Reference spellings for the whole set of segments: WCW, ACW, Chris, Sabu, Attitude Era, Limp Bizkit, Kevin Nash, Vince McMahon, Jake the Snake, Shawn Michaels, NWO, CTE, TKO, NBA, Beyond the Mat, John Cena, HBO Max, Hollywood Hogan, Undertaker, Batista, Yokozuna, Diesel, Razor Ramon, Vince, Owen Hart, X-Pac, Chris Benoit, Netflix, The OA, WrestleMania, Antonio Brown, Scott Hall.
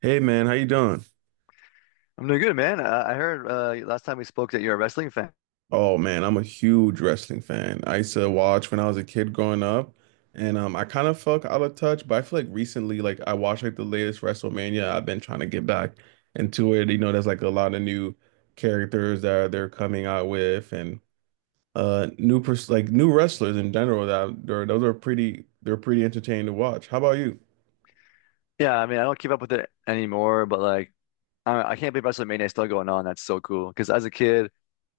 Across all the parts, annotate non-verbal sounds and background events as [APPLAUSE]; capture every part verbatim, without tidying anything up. Hey man, how you doing? I'm doing good, man. Uh, I heard uh, last time we spoke that you're a wrestling fan. Oh man, I'm a huge wrestling fan. I used to watch when I was a kid growing up, and um, I kind of felt out of touch, but I feel like recently, like I watched like the latest WrestleMania. I've been trying to get back into it. You know, there's like a lot of new characters that are- they're coming out with, and uh, new pers like new wrestlers in general. That they're, those are pretty, they're pretty entertaining to watch. How about you? Yeah, I mean, I don't keep up with it anymore, but like, I, I can't believe WrestleMania is still going on. That's so cool. Because as a kid,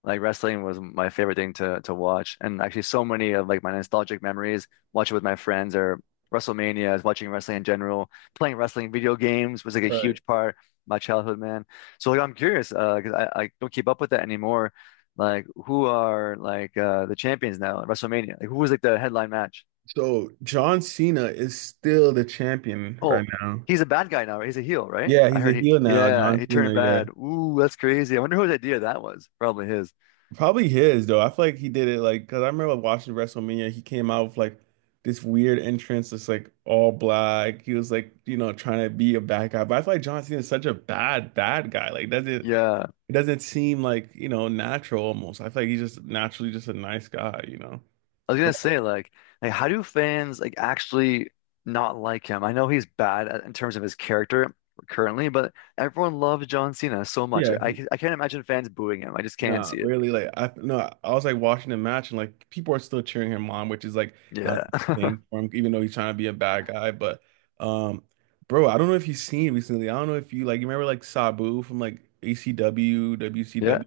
like wrestling was my favorite thing to to watch, and actually, so many of like my nostalgic memories watching with my friends or WrestleMania, is watching wrestling in general, playing wrestling video games was like a Right. huge part of my childhood, man. So like, I'm curious uh, because I, I don't keep up with that anymore. Like, who are like uh, the champions now at WrestleMania? Like, who was like the headline match? So John Cena is still the champion right Oh, now. he's a bad guy now, right? He's a heel, right? Yeah, I he's a heard he, heel now, yeah, John he Cena. turned Yeah. bad. Ooh, that's crazy. I wonder whose idea that was. Probably his. Probably his though. I feel like he did it like because I remember watching WrestleMania. He came out with like this weird entrance, that's like all black. He was like you know trying to be a bad guy, but I feel like John Cena is such a bad bad guy. Like doesn't Yeah. it doesn't seem like you know natural almost. I feel like he's just naturally just a nice guy, you know. I was gonna But say, like, like how do fans like actually not like him? I know he's bad, at- in terms of his character currently, but everyone loves John Cena so much. yeah. Like, I, ca- I can't imagine fans booing him. I just can't No, see it. really, like I no, I was like watching the match and like people are still cheering him on, which is like not Yeah. the thing [LAUGHS] for him, even though he's trying to be a bad guy. But um, bro, I don't know if you've seen recently. I don't know if you like you remember like Sabu from like A C W, Yeah. W C W.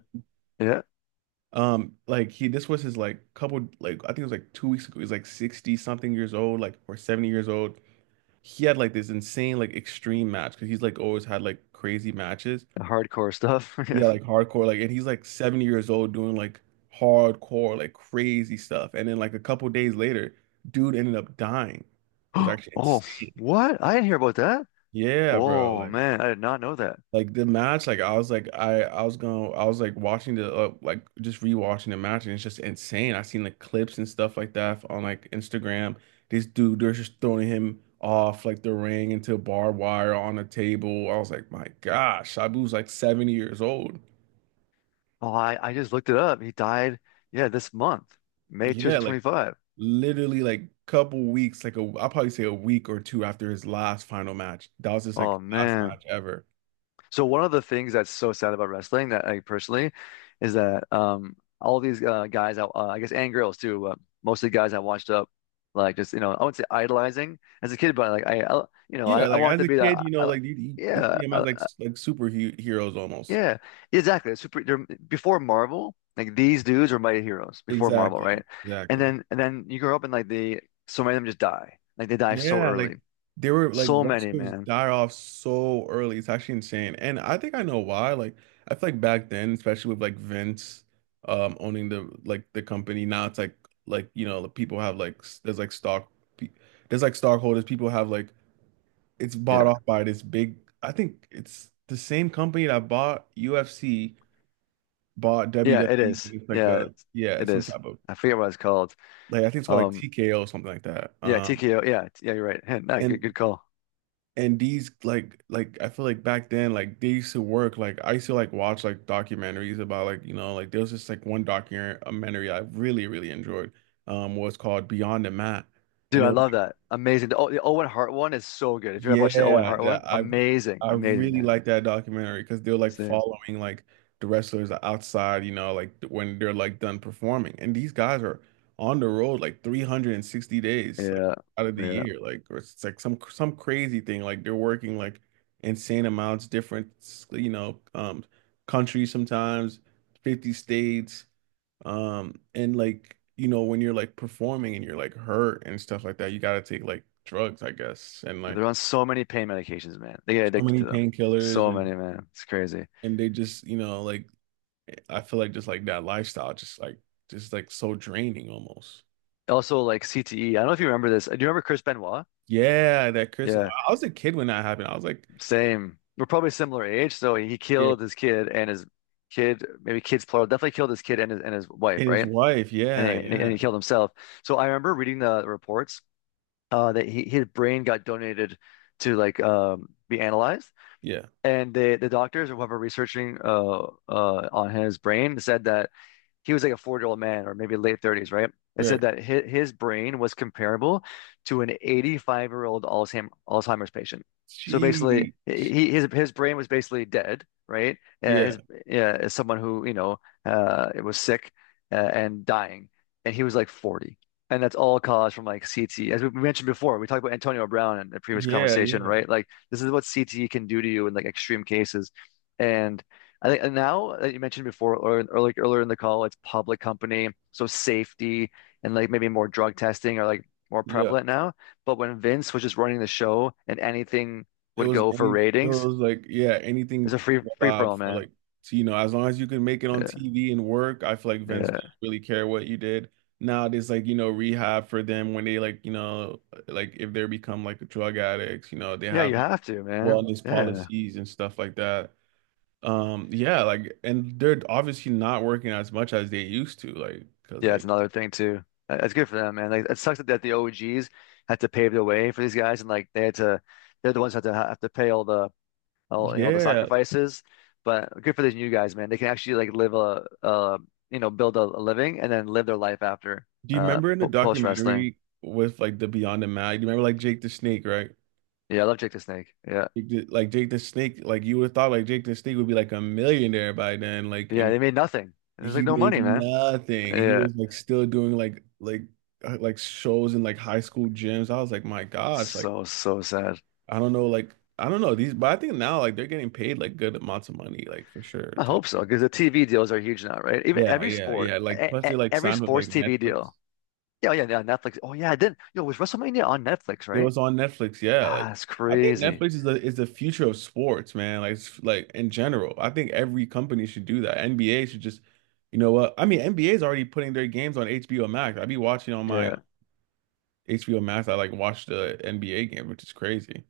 Yeah. Um, like he this was his like couple like I think it was like two weeks ago. He's like sixty something years old, like or seventy years old. He had like this insane like extreme match because he's like always had like crazy matches. Hardcore stuff. [LAUGHS] Yeah. Yeah, like hardcore, like, and he's like seventy years old doing like hardcore, like crazy stuff. And then like a couple days later, dude ended up dying. It was [GASPS] actually Oh, insane. what? I didn't hear about that. Yeah, bro. Oh Like, man, I did not know. like the match, like I was like, I, I was going, I was like watching the, uh, like just rewatching the match, and it's just insane. I seen like clips and stuff like that on like Instagram. This dude, they're just throwing him off like the ring into barbed wire on a table. I was like, my gosh, Sabu's like seventy years old. Oh, I, I just looked it up. He died, yeah, this month, May Yeah, like twenty twenty-five. literally like couple weeks, like a I'll probably say a week or two after his last final match. That was just like Oh his last man. match ever. So one of the things that's so sad about wrestling that I personally is that um all these uh, guys I, uh, I guess and girls too, uh, mostly guys I watched up like just you know I wouldn't say idolizing as a kid, but like I, I you know I, Yeah, I like wanted as to a be kid, that you know, I, I- like you, you, you Yeah. see him as like s- like superheroes almost. Yeah, exactly. Super, they're, before Marvel, like these dudes were mighty heroes before Marvel, Exactly, right? And exactly. then and then you grow up and like they so many of them just die. Like they die so Yeah, early. like they were like So many, wrestlers man. die off so early. It's actually insane, and I think I know why. Like I feel like back then, especially with like Vince, um, owning the like the company. Now it's like like you know the people have like s- there's like stock. pe- There's like stockholders. People have like it's bought Yeah. off by this big, I think it's the same company that bought U F C, bought Yeah, it W W E. is. It's like Yeah, a, yeah, it some is. type of, I forget what it's called. like, I think it's called like Um, T K O or something like that. yeah, Um, T K O. Yeah, yeah, you're right. Heh, nah, good, and, good call. and these like like I feel like back then like they used to work like I used to like watch like documentaries about like you know like there was just like one documentary I really really enjoyed um was called Beyond the Mat, Dude, and it I was. love that. Amazing. The, oh, the Owen Hart one is so good. If you ever watched the Owen Yeah, Hart that one, I amazing, I amazing, really man. like that documentary because they're like Same. following like the wrestlers outside, you know, like when they're like done performing. And these guys are on the road like three hundred sixty days like Yeah, out of the yeah. year. Like or it's like some some crazy thing. Like they're working like insane amounts, different you know, um countries sometimes, fifty states. Um and like you know when you're like performing and you're like hurt and stuff like that, you gotta take like drugs, I guess. And They're like on so many pain medications, man. They get so addicted many to them. painkillers So and many, man. It's crazy. and they just you know like I feel like just like that lifestyle just like just like so draining almost. Also, like C T E. I don't know if you remember this. Do you remember Chris Benoit? Yeah, that Chris. Yeah, I was a kid when that happened. I was like, same. We're probably similar age. So he yeah, killed his kid and his kid, maybe kids plural, definitely killed his kid and his, and his wife, and his right? wife. And he, Yeah, and he and yeah, he killed himself. So I remember reading the reports uh, that he, his brain got donated to like um, be analyzed, yeah. and they, the doctors or whoever researching uh, uh, on his brain said that he was like a forty-year-old man or maybe late thirties, right? It said Right. that his, his brain was comparable to an eighty-five-year-old Alzheimer's patient. So basically, She. he his his brain was basically dead, right? Uh, Yeah, his uh, as someone who, you know, uh, was sick uh, and dying, and he was like forty. And that's all caused from like C T E. As we mentioned before, we talked about Antonio Brown in the previous yeah, conversation, yeah, right? Like this is what C T E can do to you in like extreme cases. And I think now that you mentioned before, or, or like earlier in the call, it's public company, so safety and like maybe more drug testing are like more yeah. prevalent now. But when Vince was just running the show and anything It would was go for any, it ratings, was like, yeah, it's a anything free free for allowed all, for man. like, so, you know, as long as you can make it on Yeah, T V and work, I feel like Vince didn't yeah, really care what you did. Now there's like, you know, rehab for them when they like, you know, like if they become like drug addicts, you know, they yeah. have You like have to, man. wellness Yeah, policies and stuff like that. Um, yeah, like, and they're obviously not working as much as they used to, like, because yeah. It's like, another thing too. Uh, It's good for them, man. Like it sucks that, that the O Gs had to pave the way for these guys, and like they had to, they're the ones that had to have to pay all the all you know the yeah. sacrifices. But good for these new guys, man. They can actually like live a, a you know build a, a living and then live their life after Do you uh remember in the po post wrestling. documentary with like the Beyond the Mat? Do you remember like Jake the Snake, right? Yeah, I love Jake the Snake. Yeah, Jake the- Like Jake the Snake, like you would have thought like Jake the Snake would be like a millionaire by then, like yeah. and They made nothing. There's like he no made money, man. nothing. He Yeah, was like still doing like like uh, like shows in like high school gyms. I was like, my gosh, like so so sad. I don't know, like I don't know these, but I think now like they're getting paid like good amounts of money, like for sure I too. hope so because the T V deals are huge now, right? Even Yeah, every yeah, sport, yeah. Like e plus e- they like every signed with sports like T V Netflix. deal. Yeah, oh yeah, yeah. Netflix. Oh yeah, I did. Yo, was WrestleMania on Netflix, It right? was on Netflix, yeah. Like Ah, it's I think crazy. Netflix is the is the future of sports, man. Like it's- like in general, I think every company should do that. N B A should just, you know what? I mean, N B A is already putting their games on H B O Max. I be watching on my Yeah. H B O Max. I like watch the N B A game, which is crazy.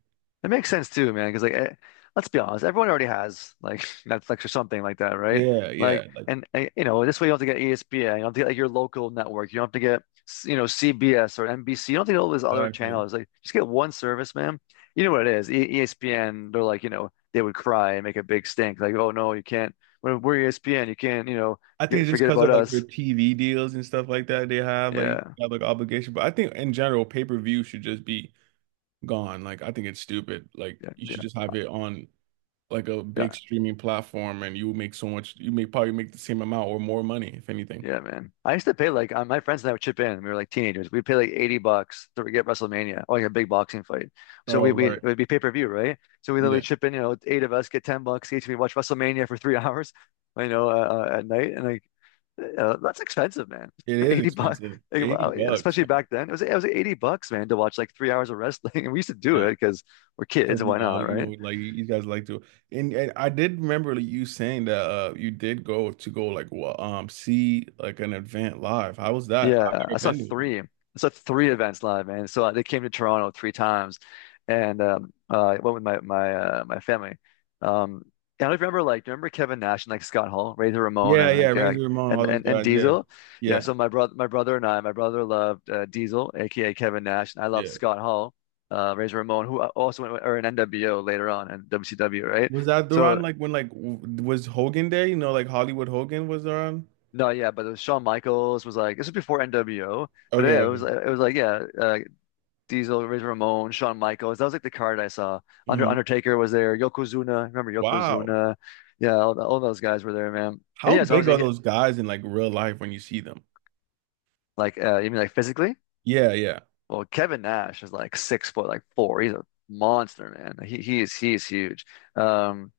It makes sense too, man. Because like, eh, let's be honest, everyone already has like [LAUGHS] Netflix or something like that, right? Yeah, yeah, Like, like and eh, you know, this way you don't have to get E S P N, you don't have to get like your local network, you don't have to get s- you know C B S or N B C, you don't have to get all these other exactly. channels. Like, just get one service, man. You know what it is? E ESPN, they're like, you know, they would cry and make a big stink, like, oh no, you can't. We're, we're E S P N, you can't, you know, I think get, it's just forget because about of like their us. T V deals and stuff like that they have like Yeah, have like obligation. But I think in general, pay-per-view should just be gone. Like I think it's stupid. Like yeah, you should yeah, just have it on like a big yeah. streaming platform and you make so much you may probably make the same amount or more money if anything. Yeah, man. I used to pay like uh, my friends and I would chip in. We were like teenagers. We'd pay like eighty bucks to get WrestleMania, or like a big boxing fight. So Oh, we we it right. would be pay-per-view, right? So we literally Yeah. chip in, you know, eight of us get ten bucks each. We watch WrestleMania for three [LAUGHS] hours, you know, uh, uh, at night. And like uh, that's expensive, man. It [LAUGHS] is eighty bucks. expensive. Like, 80 wow, yeah, bucks, especially man. back then. It was it was like eighty bucks, man, to watch like three hours of wrestling. [LAUGHS] And we used to do Yeah. it because we're kids, Because you why know, not, you right? know, like you guys like to and, and I did remember like, you saying that uh you did go to go like well, um see like an event live. How was that? I've Yeah, I never saw been to one. three. I saw three events live, man. So uh, they came to Toronto three times, and um, uh, I went with my my uh, my family. Um, and I don't remember like, do you remember Kevin Nash and like Scott Hall, Razor Ramon, Yeah, and yeah, like uh, Razor Ramon, all and those and and guys, yeah. Diesel? Yeah. Yeah, So my brother, my brother and I, my brother loved uh, Diesel, aka Kevin Nash, and I loved yeah. Scott Hall, uh, Razor Ramon, who uh, also went with, or an N W O later on and W C W, right? Was that So around like when like w- was Hogan there? You know, like Hollywood Hogan was around? no, yeah, but it was Shawn Michaels, was like this was before N W O. But Okay, yeah, it was okay. it was like yeah, uh, Diesel, Razor Ramon, Shawn Michaels. That was like the card I saw. Under Hmm. Undertaker was there. Yokozuna, remember Wow. Yokozuna? Yeah, all, all those guys were there, man. And How yeah, so I was big are he- those guys in like real life when you see them? like, uh, you mean like physically? Yeah, yeah, Well, Kevin Nash is like six foot, like four. He's a monster, man. He he is he is huge. Um,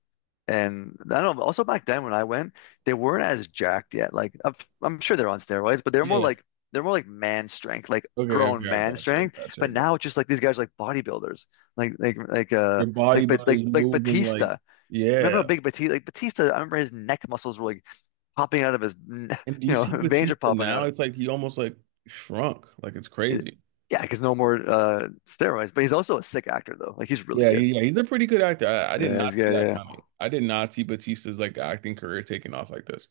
And I don't know, also back then when I went, they weren't as jacked yet. Like I'm, I'm sure they're on steroids, but they're more yeah. like they're more like man strength, like Okay, grown okay, I man gotcha, I strength. gotcha, I But now gotcha. it's just like these guys are like bodybuilders. Like like like uh Your like but bodybuilders like like moving like, Batista. Remember how yeah. big Batista like Batista, I remember his neck muscles were like popping out of his n- And [LAUGHS] do you you know, see veins are Batista popping now? out. It's like he almost like shrunk. Like it's It- crazy. yeah, because no more uh steroids. But he's also a sick actor though. Like he's really Yeah, good. he, yeah, he's a pretty good actor. I, I did Yeah, he's not see good. that Yeah. coming. I did not see Batista's like acting career taking off like this.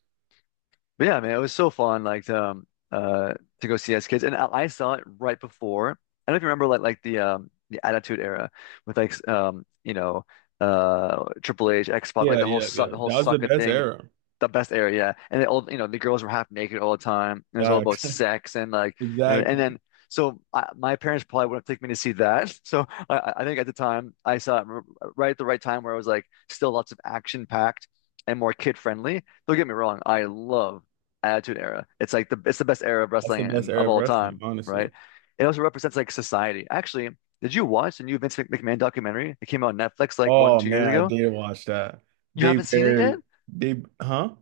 But yeah, man, it was so fun, like to um, uh to go see as kids, and I, I saw it right before. I don't know if you remember, like like the um the Attitude Era with like s- um you know uh Triple H, X-Pac, like Yeah, the whole yeah, suck yeah. the whole That was the sucker best thing, era. the best era, yeah. And they all, you know, the girls were half naked all the time. And it was all about Facts. sex and [LAUGHS] like, and, and Exactly. then, so I, my parents probably wouldn't take me to see that. [LAUGHS] So I, I think at the time I saw it r- right at the right time where it was like still lots of action packed and more kid friendly. Don't get me wrong, I love Attitude Era. It's like the it's the best era of That's the wrestling best and era of of all wrestling, time, honestly. right? It also represents like society. Actually, did you watch the new Vince Mc- McMahon documentary? It came out on Netflix like one, Oh two man, years I ago. did watch that. You They haven't seen it yet? buried they huh?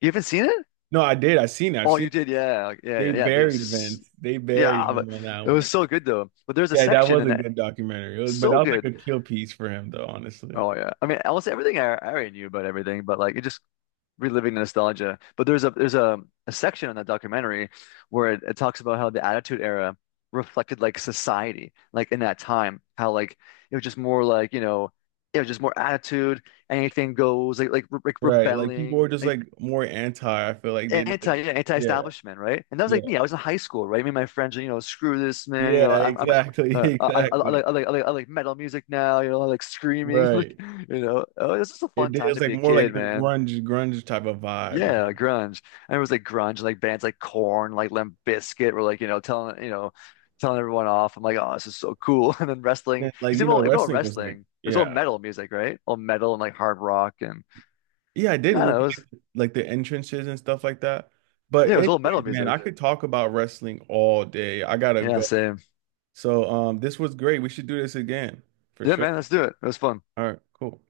You haven't seen it? No, I did. I seen it. I've Oh, seen you it. did, yeah, like, yeah, yeah, They yeah. It buried was, Vince. They buried yeah, him but on that it was one. so good though. But there's a Yeah, that section was in a that. good documentary. It was- but that So was good. like a kill piece for him, though, honestly. Oh yeah, I mean, almost everything I, I already knew about everything, but like it just reliving the nostalgia. But there's a there's a, a section in that documentary where it, it talks about how the Attitude Era reflected like society, like in that time, how like it was just more like you know, it was just more attitude, anything goes, like like re like Right. Like people rebelling, were just like like more anti. I feel like they did anti like, yeah, yeah, anti-establishment, right? And that was yeah, like me. I was in high school, right? Me and my friends, you know, screw this, man. You know, yeah, I'm I'm exactly, [LAUGHS] uh, I, I, I exactly. like I like I like I like metal music now. You know, I like screaming, [LAUGHS] like Right. you know, oh, it's just a It fun did. It time was to like be a more like kid, the man. grunge, grunge type of vibe, you Yeah, know. grunge. And it was like grunge, like bands like Corn, like Limp Bizkit were like you know telling you know telling everyone off. I'm like, oh, this is so cool. [LAUGHS] And then wrestling, And, like, because you even know, all, even all wrestling was like, wrestling, it was all yeah. metal music, right? All metal and like hard rock and, Yeah, I did yeah, with it was like like, the entrances and stuff like that. But yeah, it was anyways, all metal man, music. I could talk about wrestling all day. I gotta Yeah, go. same. So um, this was great. We should do this again for Yeah, sure. man, let's do it. It was fun. All right, cool.